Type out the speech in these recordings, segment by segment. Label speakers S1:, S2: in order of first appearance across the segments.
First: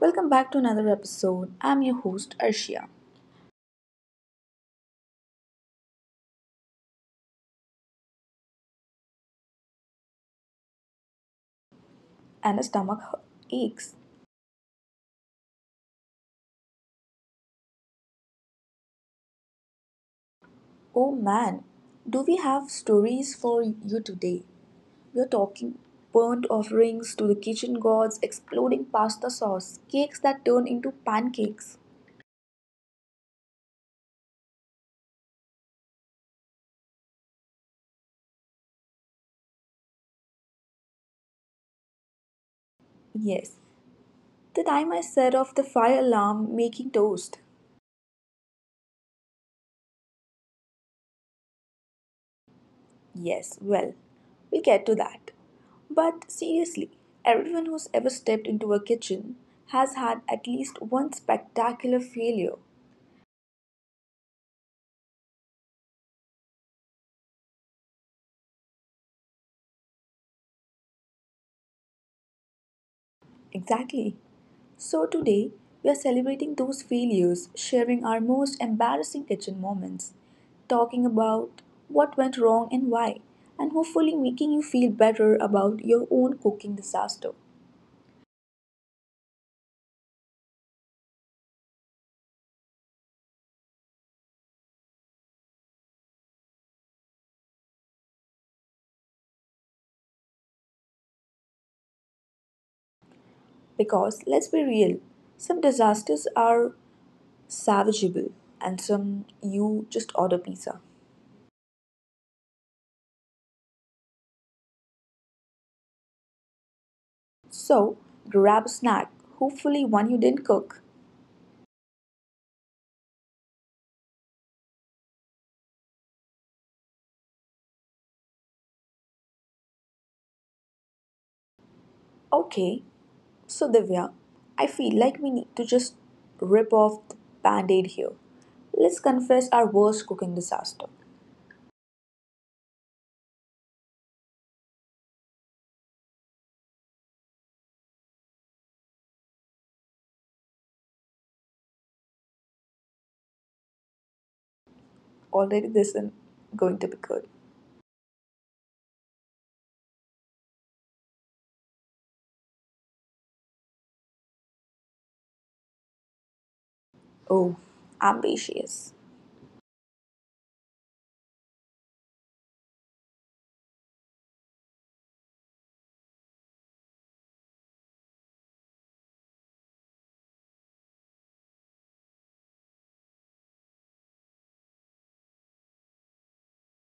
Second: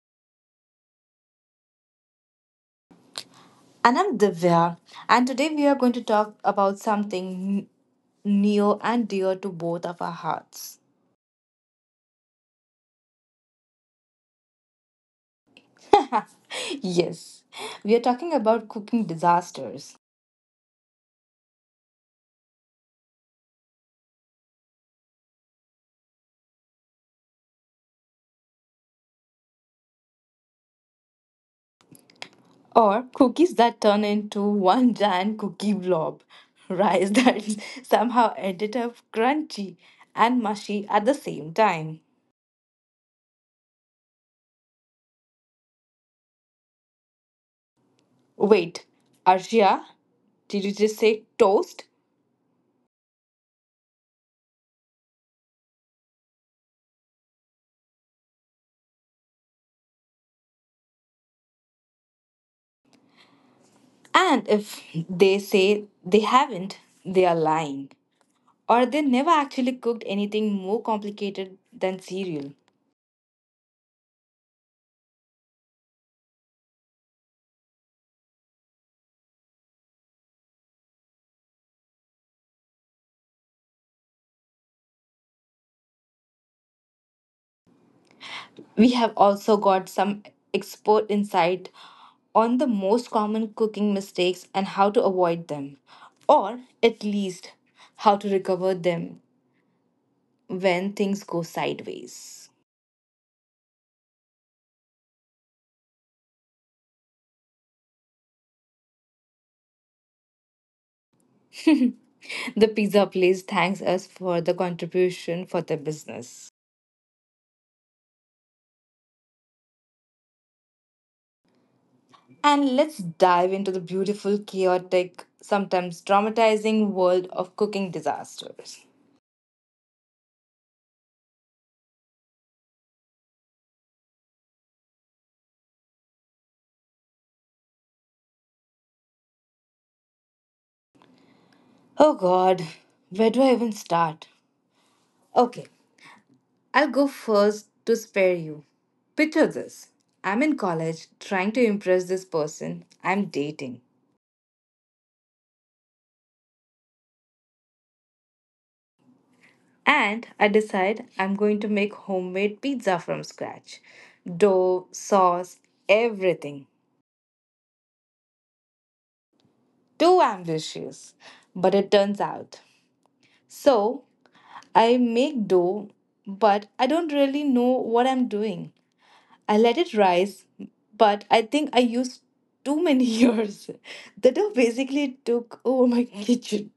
S1: Welcome back to another episode. I'm your host Arshia,
S2: And I'm Divya, and today we are going to talk about something near and dear to both of our hearts.
S1: and a stomach aches.
S2: Yes, we are talking about cooking disasters
S1: Oh man, do we have stories for you today? We're talking burnt offerings to the kitchen gods, exploding pasta sauce, cakes that turn into pancakes.
S2: or cookies that turn into one giant cookie blob, rice that somehow ended up crunchy and mushy at the same time.
S1: Yes, the time I set off the fire alarm making toast,
S2: Wait, Arshia, did you just say toast?
S1: yes, well, we'll get to that. But seriously, everyone who's ever stepped into a kitchen has had at least one spectacular failure.
S2: And if they say they haven't, they are lying, or they never actually cooked anything more complicated than cereal.
S1: Exactly. So today, we are celebrating those failures, sharing our most embarrassing kitchen moments, talking about what went wrong and why, and hopefully making you feel better about your own cooking disaster.
S2: We have also got some expert insight on the most common cooking mistakes and how to avoid them, or at least how to recover them when things go sideways.
S1: Because let's be real, some disasters are savageable and some you just order pizza.
S2: The pizza place thanks us for the contribution for their business.
S1: So grab a snack, hopefully one you didn't cook.
S2: And let's dive into the beautiful, chaotic, sometimes traumatizing world of cooking disasters.
S1: Okay, so Divya, I feel like we need to just rip off the band-aid here. Let's confess our worst cooking disaster.
S2: Oh God, where do I even start? Okay, I'll go first to spare you. Picture this. I'm in college trying to impress this person I'm dating.
S1: Already this isn't going to be good.
S2: And I decide I'm going to make homemade pizza from scratch, dough, sauce, everything.
S1: Oh, ambitious.
S2: Too ambitious. But it turns out. So I make dough, but I don't really know what I'm doing. I let it rise, but I think I used too many years. The dough basically took over my kitchen.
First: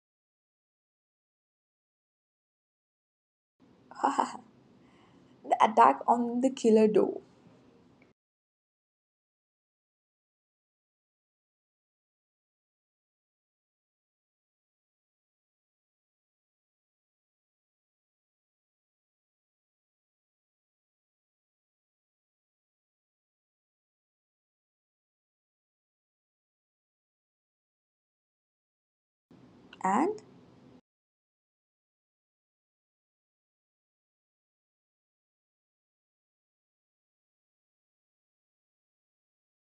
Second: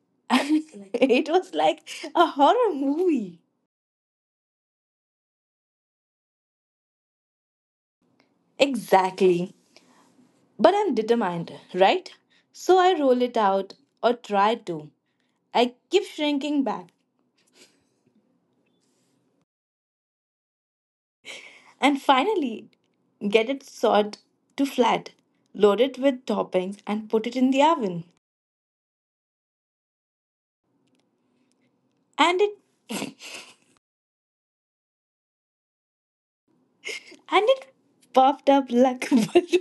S2: It was like a horror movie.
S1: The attack on the killer dough.
S2: Exactly. But I'm determined, right? So I roll it out, or try to. I keep shrinking back and finally get it sawed to flat, load it with toppings and put it in the oven.
S1: And
S2: And it and it puffed up like a balloon.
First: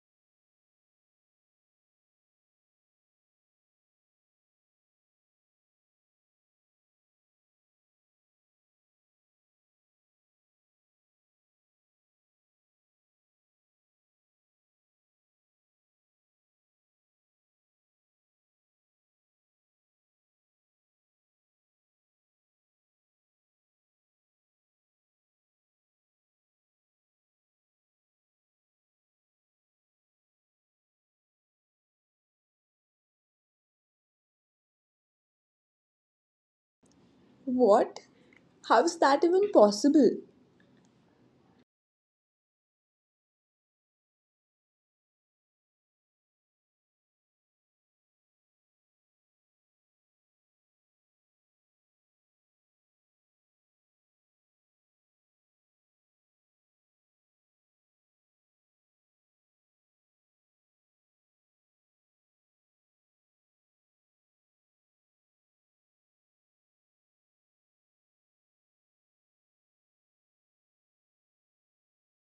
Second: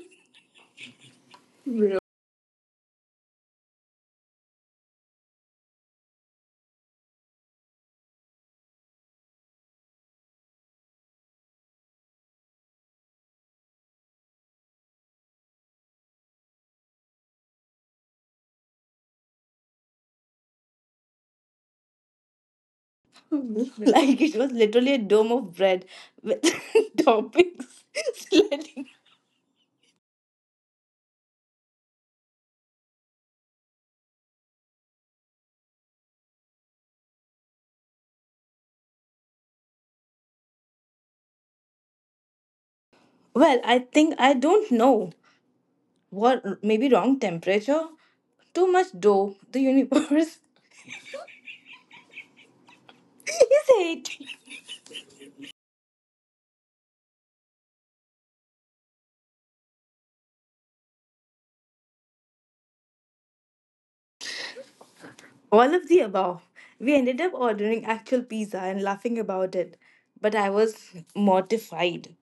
S2: Like it was literally a dome of bread with toppings sliding.
S1: what? How's that even possible?
S2: Well, I think I don't know what, maybe wrong temperature, too much dough, the universe is hating. All of the above. We ended up ordering actual pizza and laughing about it, but I was mortified.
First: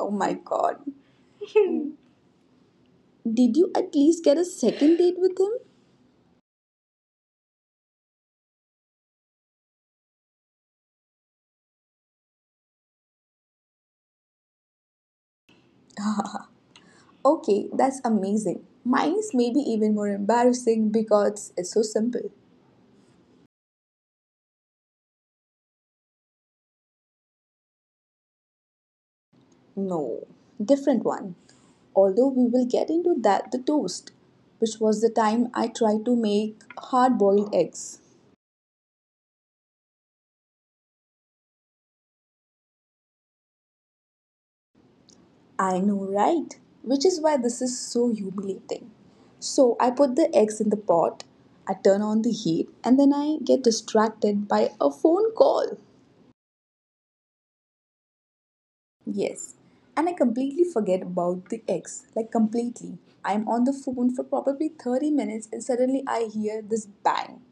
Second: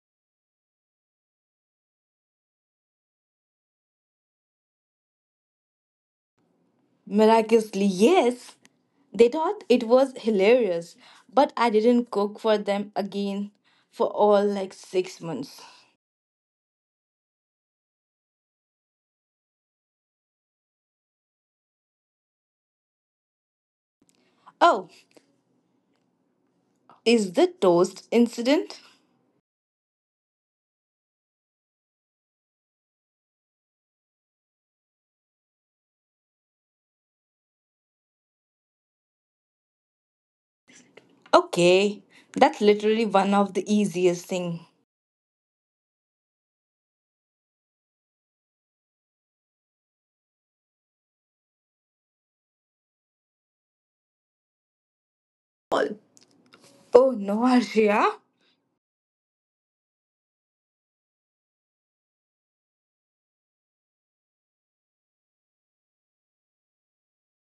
S1: Oh my god. Did you at least get a second date with him?
S2: Miraculously, yes, they thought it was hilarious, but I didn't cook for them again for all like 6 months.
S1: Okay, that's amazing. Mine is maybe even more embarrassing because it's so simple.
S2: Oh, is the toast incident?
S1: No, different one. Although we will get into that the toast, which was the time I tried to make hard boiled eggs.
S2: Okay, that's literally one of the easiest thing.
S1: I know, right? Which is why this is so humiliating. So I put the eggs in the pot, I turn on the heat, and then I get distracted by a phone call.
S2: Oh no, Arshia.
S1: Yes. And I completely forget about the ex. Like, completely. I'm on the phone for probably 30 minutes and suddenly I hear this bang.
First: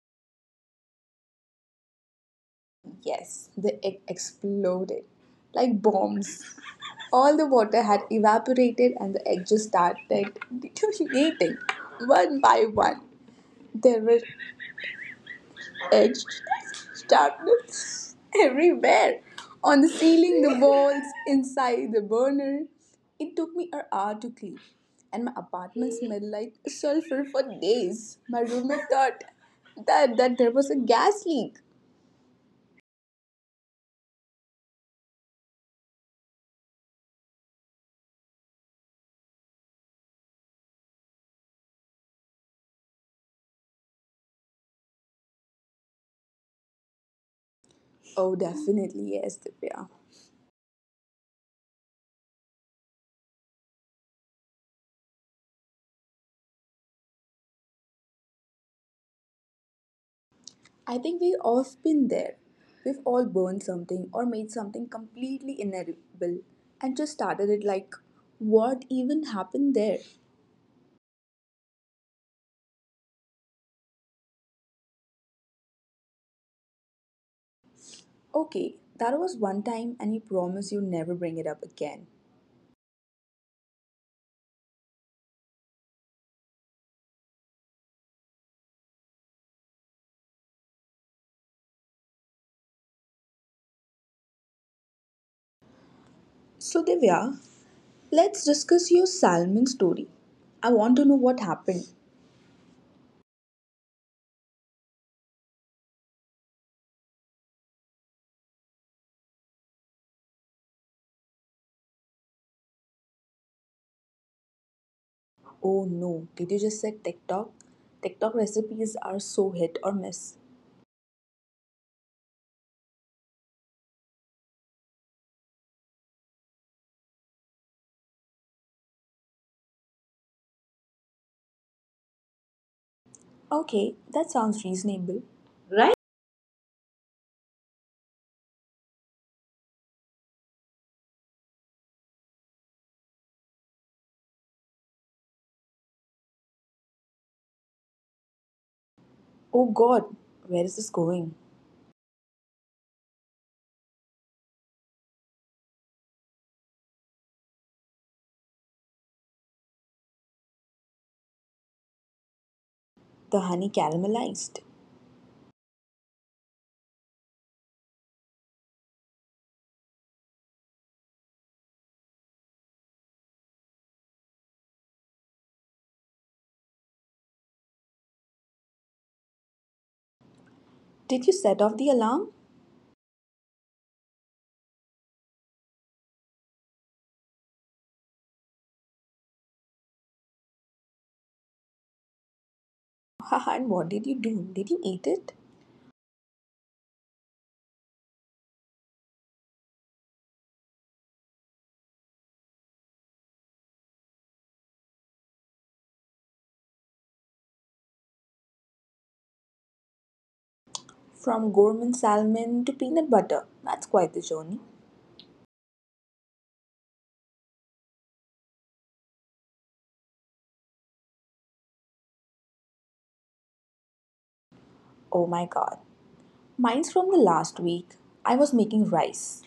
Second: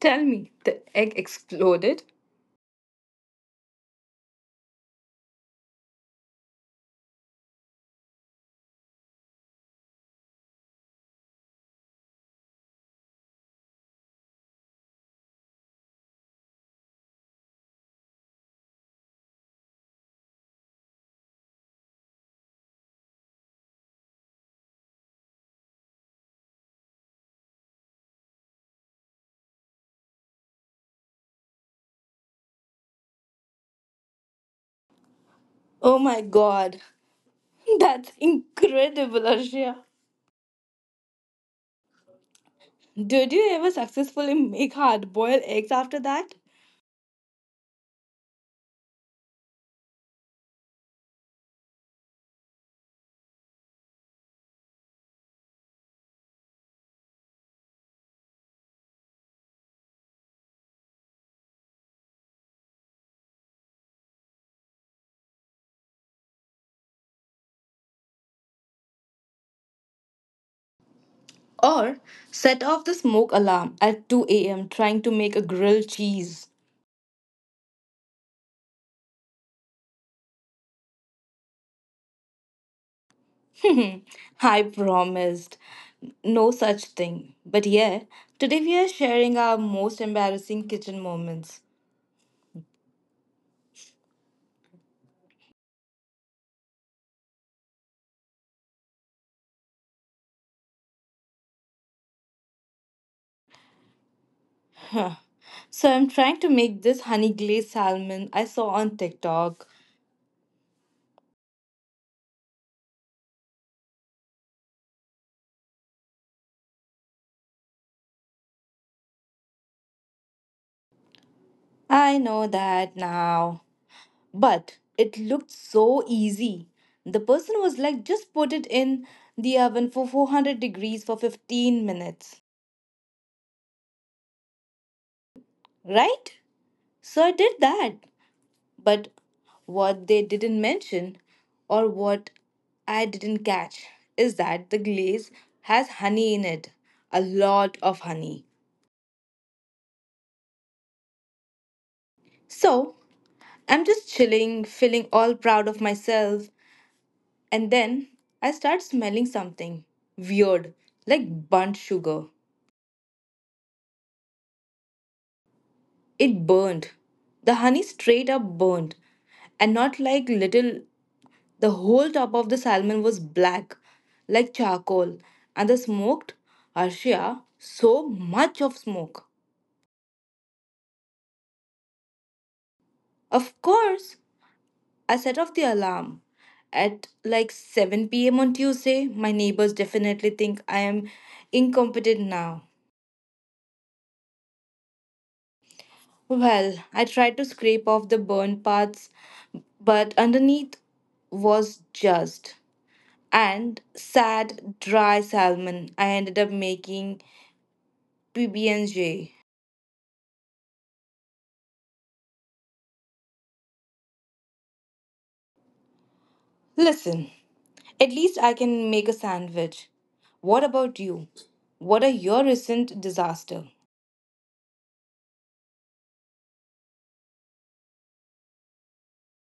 S2: Tell me, the egg exploded?
S1: Yes, the egg exploded. Like bombs. All the water had evaporated and the egg just started deteriorating one by one. There were edged darkness everywhere on the ceiling, the walls, inside the burner. It took me an hour to clean, and my apartment smelled like sulfur for days. My roommate thought that there was a gas leak.
S2: Oh my god, that's incredible, Arshia. Did you ever successfully make hard boiled eggs after that?
S1: Oh, definitely, yes, Divya. I think we've all been there. We've all burned something or made something completely inedible and just started it like, what even happened there?
S2: Or set off the smoke alarm at 2 a.m. trying to make a grilled cheese?
S1: Okay, that was one time, and you promise you never bring it up again.
S2: I promised. No such thing. But yeah, today we are sharing our most embarrassing kitchen moments.
S1: So, Divya, let's discuss your salmon story. I want to know what happened.
S2: Huh. So I'm trying to make this honey glazed salmon I saw on TikTok.
S1: Oh no, did you just say TikTok? TikTok recipes are so hit or miss.
S2: I know that now. But it looked so easy. The person was like, just put it in the oven for 400 degrees for 15 minutes.
S1: Okay, that sounds reasonable.
S2: Right? So I did that. But what they didn't mention, or what I didn't catch, is that the glaze has honey in it, a lot of honey.
S1: Oh god, where is this going?
S2: So I'm just chilling, feeling all proud of myself, and then I start smelling something weird, like burnt sugar.
S1: The honey caramelized.
S2: It burned. The honey straight up burned, and not like little. The whole top of the salmon was black, like charcoal, and the smoked, Arshia, so much of smoke.
S1: Did you set off the alarm?
S2: Of course, I set off the alarm. At like 7 p.m. on Tuesday, my neighbors definitely think I am incompetent now.
S1: Haha, and what did you do? Did you eat it?
S2: Well, I tried to scrape off the burnt parts, but underneath was just and sad dry salmon. I ended up making PB&J.
S1: From gourmet salmon to peanut butter. That's quite the journey.
S2: Listen, at least I can make a sandwich. What about you? What are your recent disaster?
S1: Oh my god. Mine's from the last week. I was making rice,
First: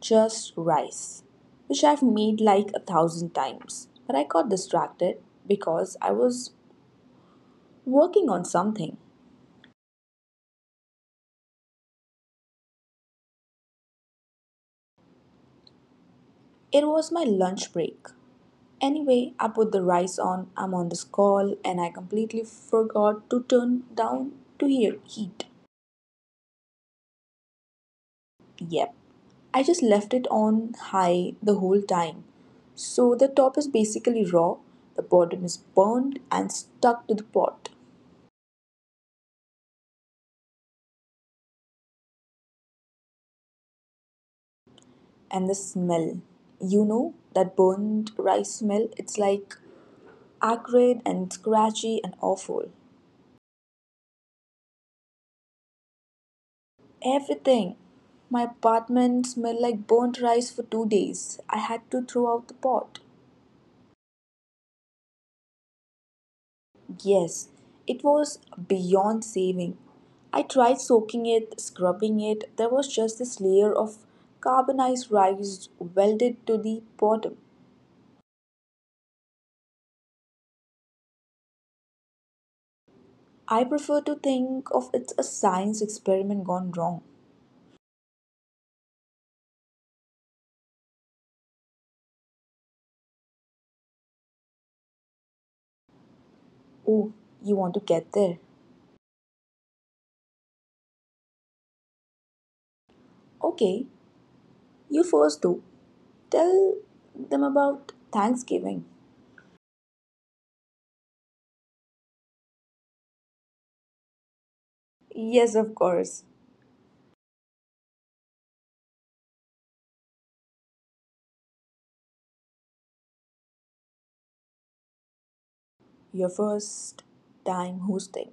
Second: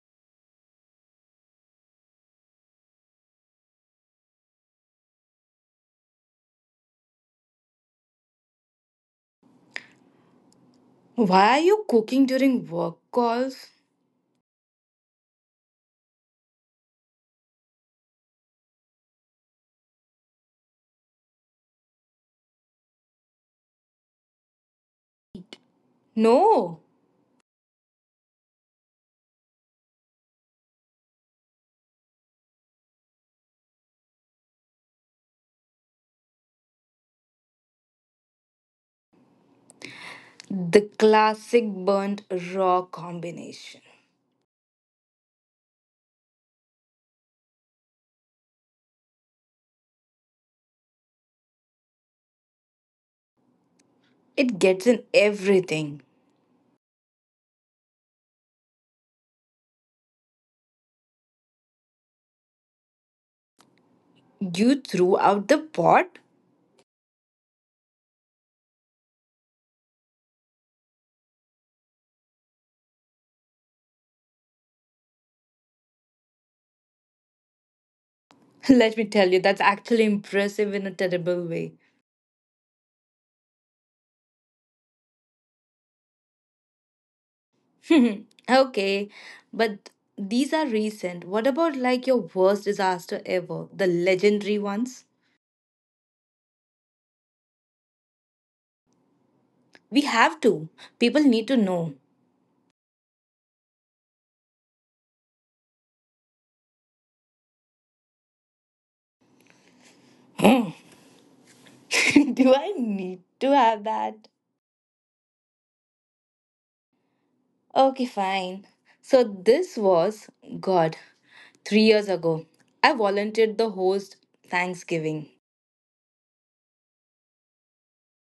S1: just rice, which I've made like 1,000 times. But I got distracted because I was working on something.
S2: Why are you cooking during work calls?
S1: It was my lunch break. Anyway, I put the rice on, I'm on this call, and I completely forgot to turn down to hear heat.
S2: No,
S1: Yep. I just left it on high the whole time. So the top is basically raw, the bottom is burned and stuck to the pot.
S2: the classic burnt raw combination.
S1: And the smell. You know, that burnt rice smell? It's like acrid and scratchy and awful.
S2: It gets in everything.
S1: Everything. My apartment smelled like burnt rice for 2 days. I had to throw out the pot.
S2: You threw out the pot?
S1: Yes, it was beyond saving. I tried soaking it, scrubbing it. There was just this layer of carbonized rice welded to the bottom.
S2: Let me tell you, that's actually impressive in a terrible way.
S1: I prefer to think of it as a science experiment gone wrong.
S2: Okay, but these are recent. What about like your worst disaster ever? The legendary ones?
S1: Oh, you want to get there?
S2: We have to. People need to know.
S1: Okay, you first do. Tell them about Thanksgiving.
S2: Hmm. Do I need to have that?
S1: Yes, of course.
S2: Okay, fine. So this was, God, 3 years ago, I volunteered the host Thanksgiving,
S1: Your first time hosting.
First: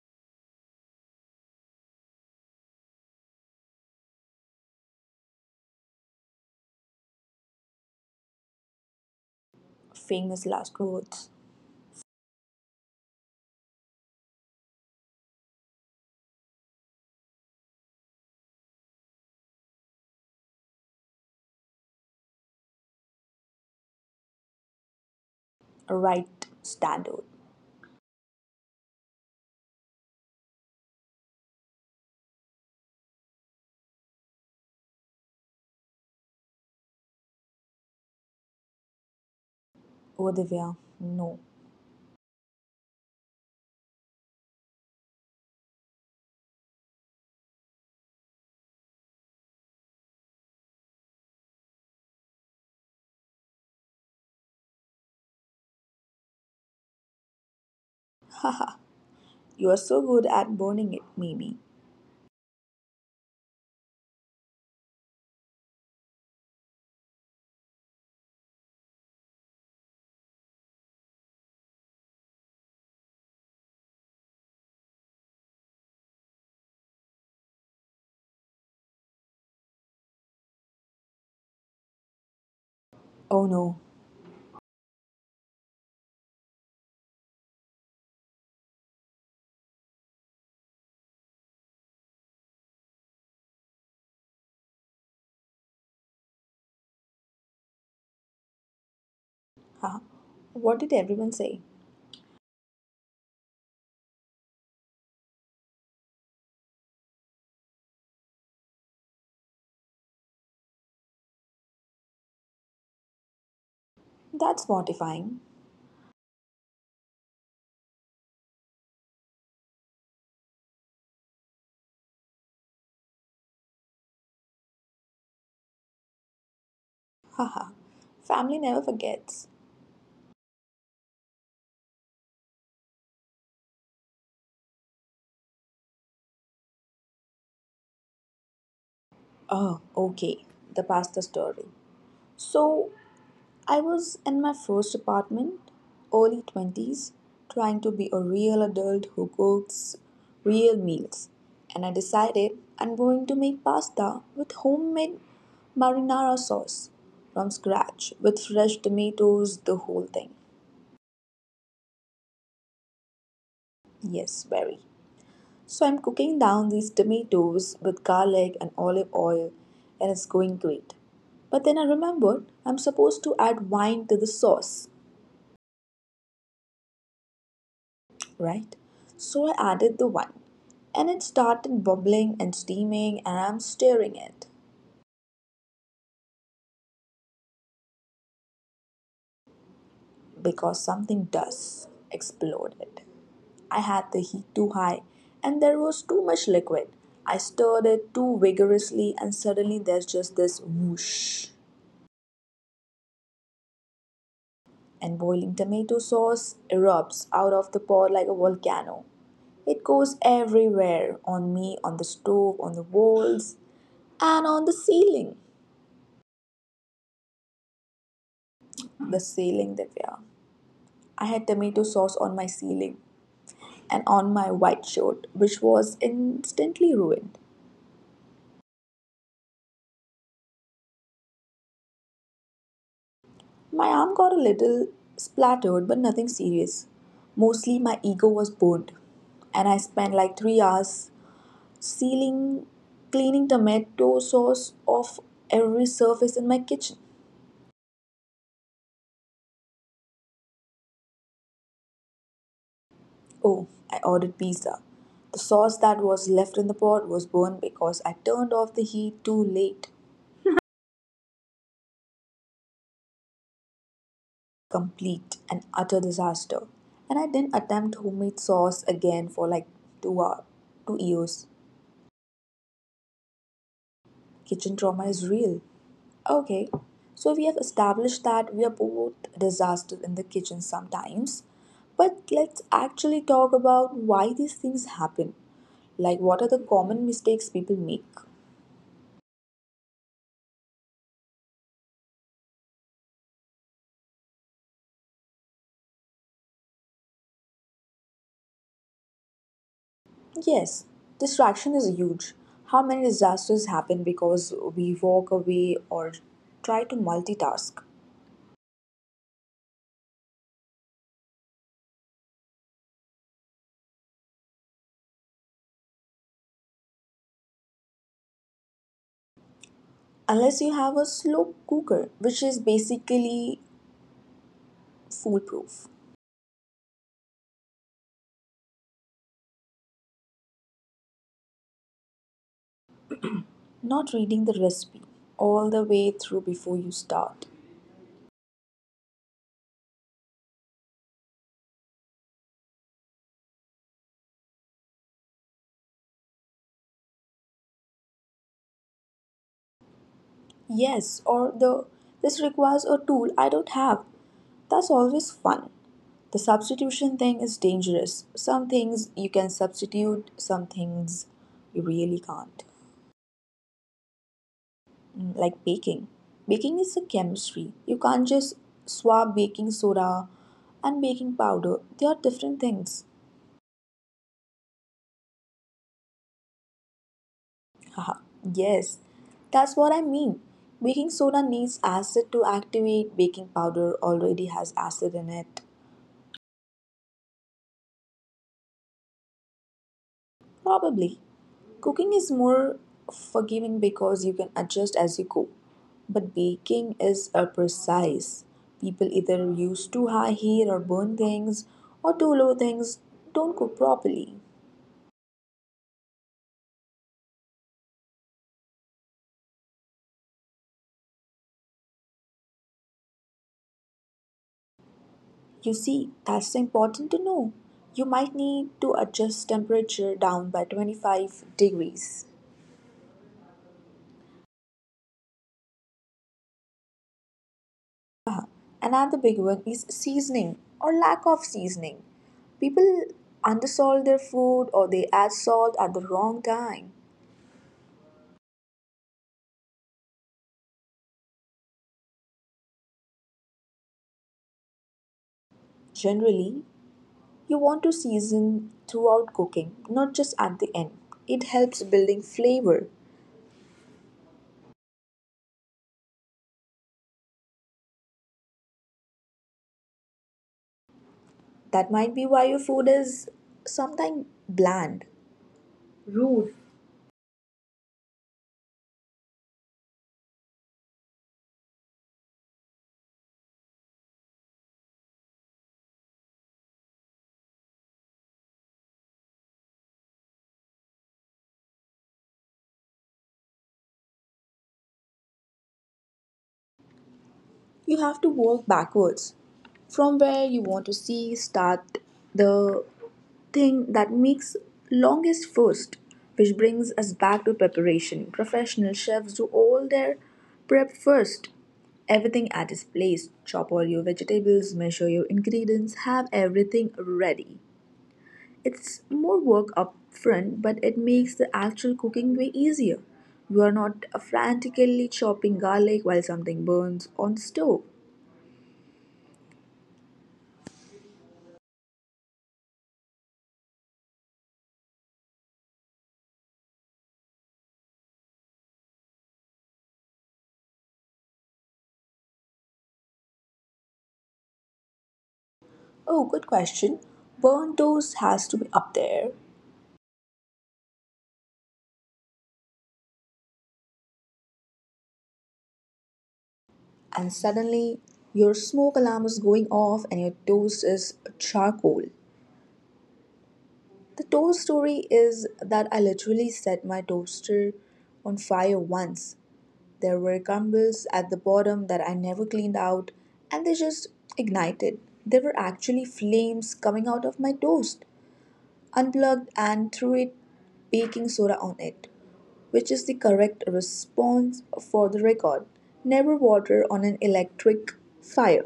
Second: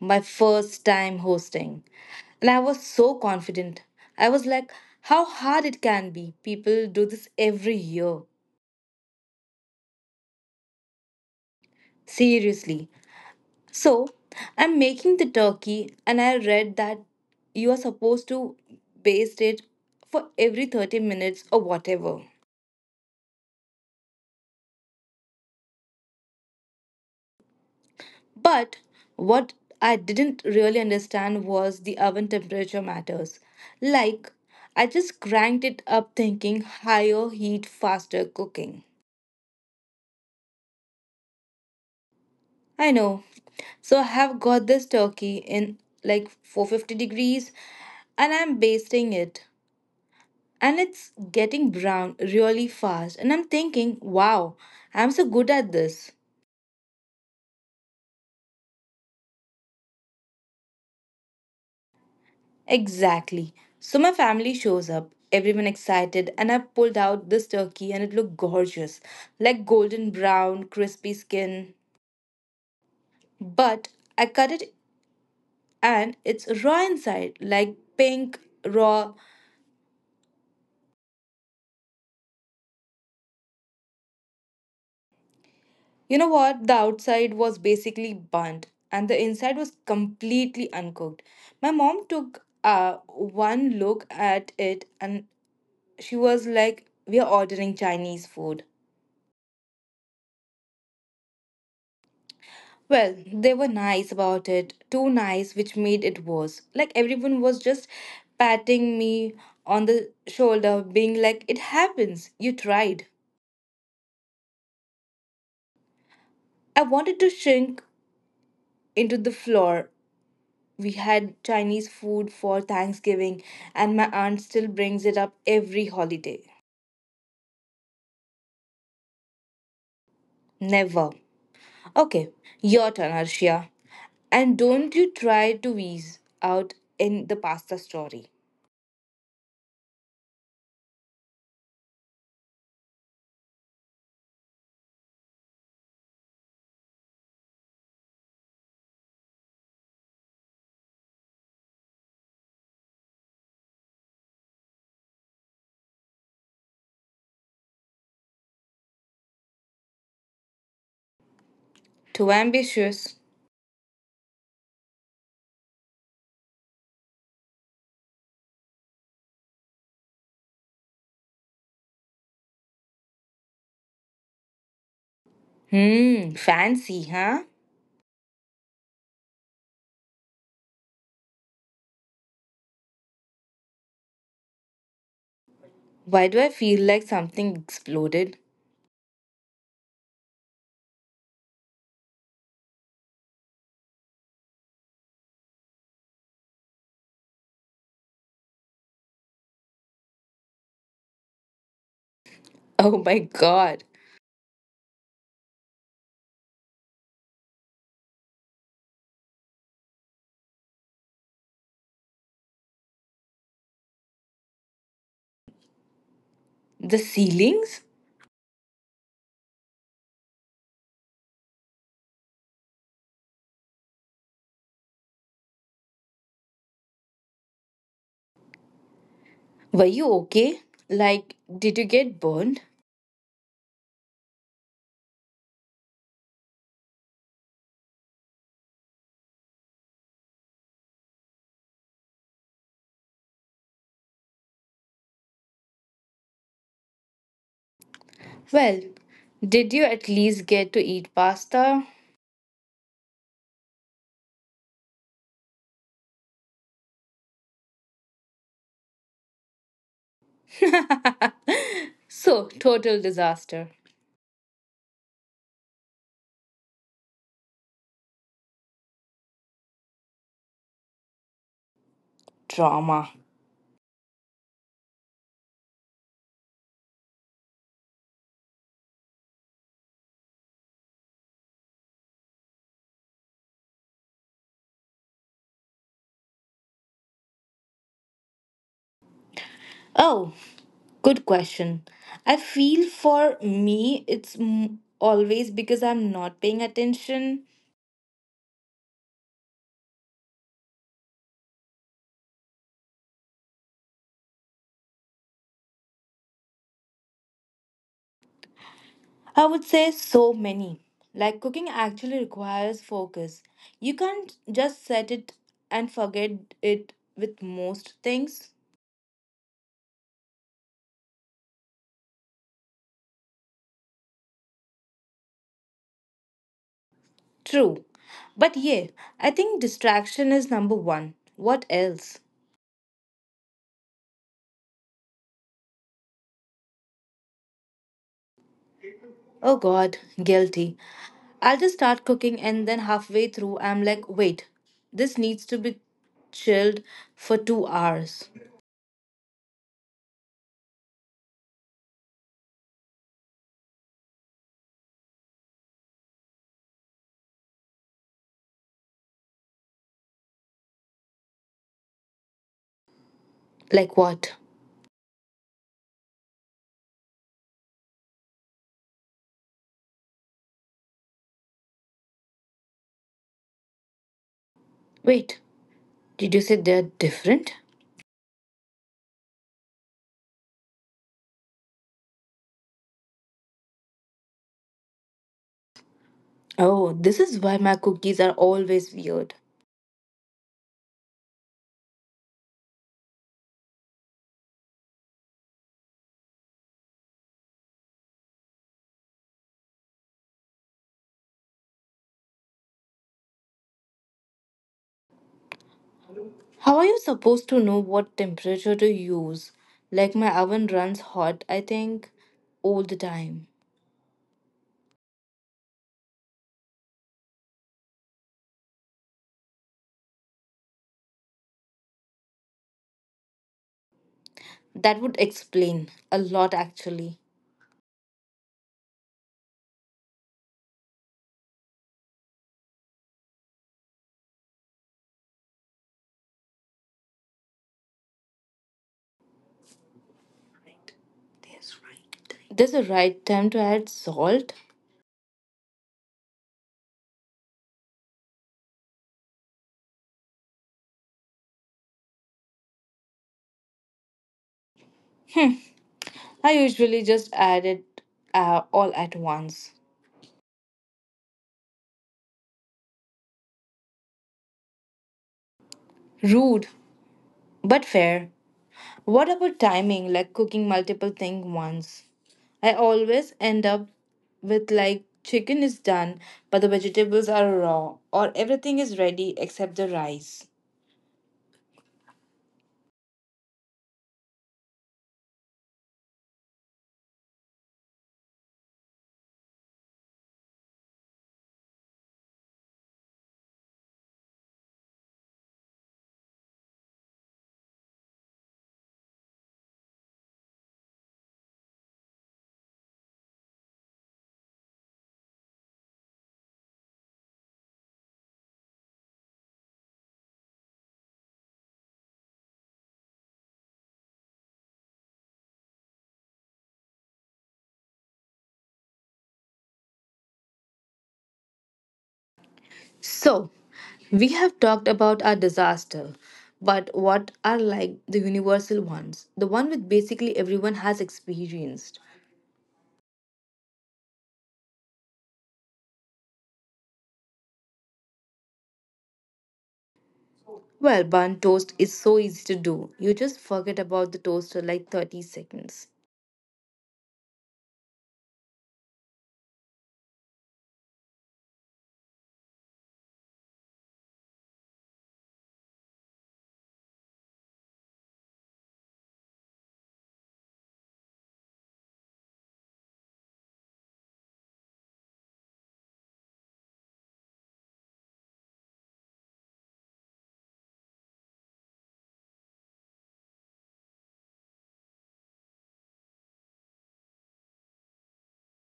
S2: my first time hosting. And I was so confident. I was like, how hard it can be. People do this every year.
S1: Famous last words.
S2: Seriously. So I'm making the turkey, and I read that you are supposed to baste it for every 30 minutes or whatever.
S1: Right standard.
S2: But what I didn't really understand was the oven temperature matters. Like, I just cranked it up thinking higher heat, faster cooking.
S1: Oh, Divya, no.
S2: I know. So I have got this turkey in like 450 degrees and I'm basting it, and it's getting brown really fast. And I'm thinking, wow, I'm so good at this.
S1: Haha, you are so good at burning it, Mimi.
S2: Exactly. So my family shows up, everyone excited, and I pulled out this turkey and it looked gorgeous, like golden brown, crispy skin. But I cut it and it's raw inside, like pink, raw.
S1: Oh no.
S2: You know what? The outside was basically burnt and the inside was completely uncooked. My mom took one look at it and she was like, we are ordering Chinese food.
S1: Haha. What did everyone say?
S2: Well, they were nice about it, too nice, which made it worse. Like, everyone was just patting me on the shoulder, being like, it happens, you tried.
S1: That's mortifying.
S2: I wanted to shrink into the floor. We had Chinese food for Thanksgiving, and my aunt still brings it up every holiday.
S1: Haha. Family never forgets.
S2: Never. Okay, your turn, Arshia. And don't you try to wheeze out in the pasta story.
S1: Oh, okay. The pasta story. So, I was in my first apartment, early 20s, trying to be a real adult who cooks real meals. And I decided I'm going to make pasta with homemade marinara sauce from scratch with fresh tomatoes, the whole thing.
S2: Too ambitious.
S1: Yes, very. So I'm cooking down these tomatoes with garlic and olive oil, and it's going great. But then I remembered I'm supposed to add wine to the sauce.
S2: Hmm, fancy, huh?
S1: Right? So I added the wine, and it started bubbling and steaming, and I'm stirring it
S2: Why do I feel like something exploded?
S1: because something does exploded. I had the heat too high, and there was too much liquid. I stirred it too vigorously, and suddenly there's just this whoosh,
S2: Oh my god.
S1: and boiling tomato sauce erupts out of the pot like a volcano. It goes everywhere on me, on the stove, on the walls, and on the ceiling.
S2: The ceilings?
S1: The ceiling that we are. I had tomato sauce on my ceiling and on my white shirt, which was instantly ruined.
S2: Were you okay? Like, did you get burned?
S1: My arm got a little splattered, but nothing serious. Mostly my ego was burned, and I spent like 3 hours sealing, cleaning tomato sauce off every surface in my kitchen.
S2: Well, did you at least get to eat pasta?
S1: Oh, I ordered pizza. The sauce that was left in the pot was burned because I turned off the heat too late.
S2: So, total disaster.
S1: Complete and utter disaster, and I didn't attempt homemade sauce again for like 2 hours, 2 years.
S2: Drama.
S1: Kitchen trauma is real. Okay, so we have established that we are both disasters in the kitchen sometimes, but let's actually talk about why these things happen. Like, what are the common mistakes people make?
S2: Oh, good question. I feel for me, it's always because I'm not paying attention.
S1: Yes, distraction is huge. How many disasters happen because we walk away or try to multitask?
S2: I would say so many. Like cooking actually requires focus. You can't just set it and forget it with most things.
S1: Unless you have a slow cooker, which is basically foolproof.
S2: True. But yeah, I think distraction is number one. What else?
S1: Not reading the recipe all the way through before you start.
S2: Oh god, guilty. I'll just start cooking and then halfway through I'm like, wait, this needs to be chilled for 2 hours.
S1: Yes, or the this requires a tool I don't have. That's always fun. The substitution thing is dangerous. Some things you can substitute, some things you really can't.
S2: Like what?
S1: Like baking. Baking is a chemistry. You can't just swap baking soda and baking powder. They are different things.
S2: Wait, did you say they're different?
S1: Haha, yes, that's what I mean. Baking soda needs acid to activate. Baking powder already has acid in it.
S2: Oh, this is why my cookies are always weird.
S1: Probably. Cooking is more forgiving because you can adjust as you go. But baking is a precise. People either use too high heat or burn things, or too low things don't cook properly.
S2: How are you supposed to know what temperature to use? Like my oven runs hot, I think, all the time.
S1: You see, that's important to know. You might need to adjust temperature down by 25 degrees.
S2: That would explain a lot actually.
S1: Another big one is seasoning or lack of seasoning. People undersalt their food or they add salt at the wrong time.
S2: There's a right time to add salt?
S1: Generally, you want to season throughout cooking, not just at the end. It helps building flavor.
S2: Hmm, I usually just add it all at once.
S1: That might be why your food is sometimes bland.
S2: Rude, but fair. What about timing, like cooking multiple things once? I always end up with like chicken is done, but the vegetables are raw, or everything is ready except the rice.
S1: You have to work backwards from where you want to see start the thing that makes longest first, which brings us back to preparation. Professional chefs do all their prep first, everything at its place. Chop all your vegetables, measure your ingredients, have everything ready. It's more work up front, but it makes the actual cooking way easier. You are not frantically chopping garlic while something burns on stove.
S2: So, we have talked about our disaster, but what are like the universal ones? The one with basically everyone has experienced.
S1: Oh, good question. Burnt toast has to be up there.
S2: Well, burnt toast is so easy to do. You just forget about the toaster like 30 seconds.
S1: And suddenly, your smoke alarm is going off and your toast is charcoal. The toast story is that I literally set my toaster on fire once. There were crumbles at the bottom that I never cleaned out and they just ignited. There were actually flames coming out of my toast. Unplugged and threw it baking soda on it, which is the correct response for the record. Never water on an electric fire.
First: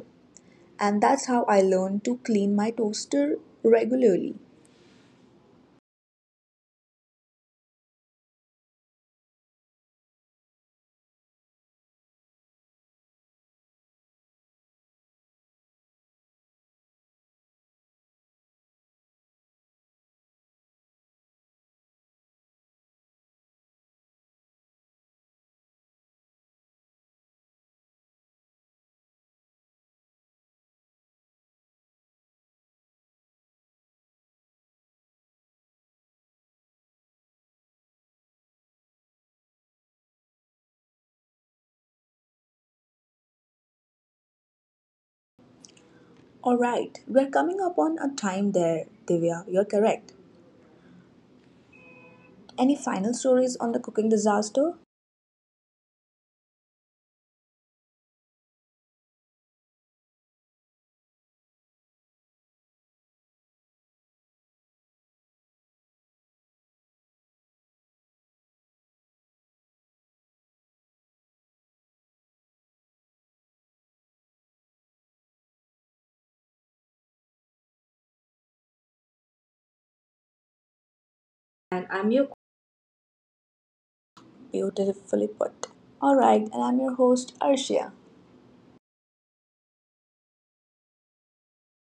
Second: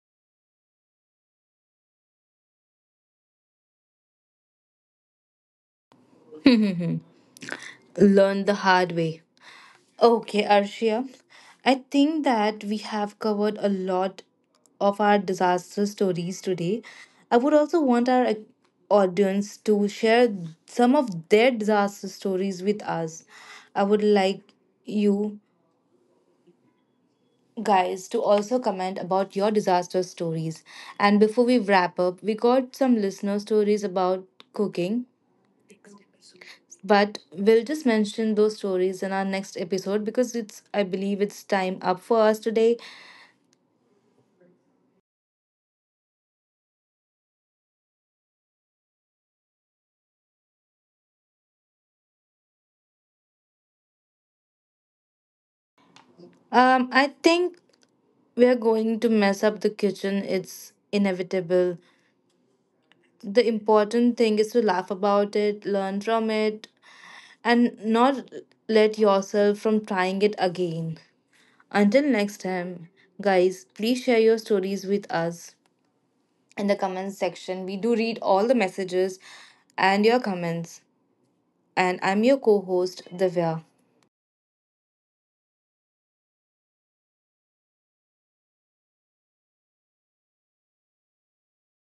S1: And that's how I learned to clean my toaster regularly.
S2: Learn the hard way. Okay, Arshia. I think that we have covered a lot of our disaster stories today. I would also want our audience to share some of their disaster stories with us. I would like you guys to also comment about your disaster stories. And before we wrap up, we got some listener stories about cooking, but we'll just mention those stories in our next episode because it's I believe it's time up for us today.
S1: Alright, we're coming up on a time there, Divya. You're correct. Any final stories on the cooking disaster?
S2: I think we are going to mess up the kitchen. It's inevitable. The important thing is to laugh about it, learn from it, and not let yourself from trying it again. Until next time, guys, please share your stories with us in the comments section. We do read all the messages and your comments.
S1: And
S2: And
S1: I'm
S2: I'm
S1: your
S2: your co-host, Divya.
S1: beautifully put. Alright, and I'm your host, Arshia.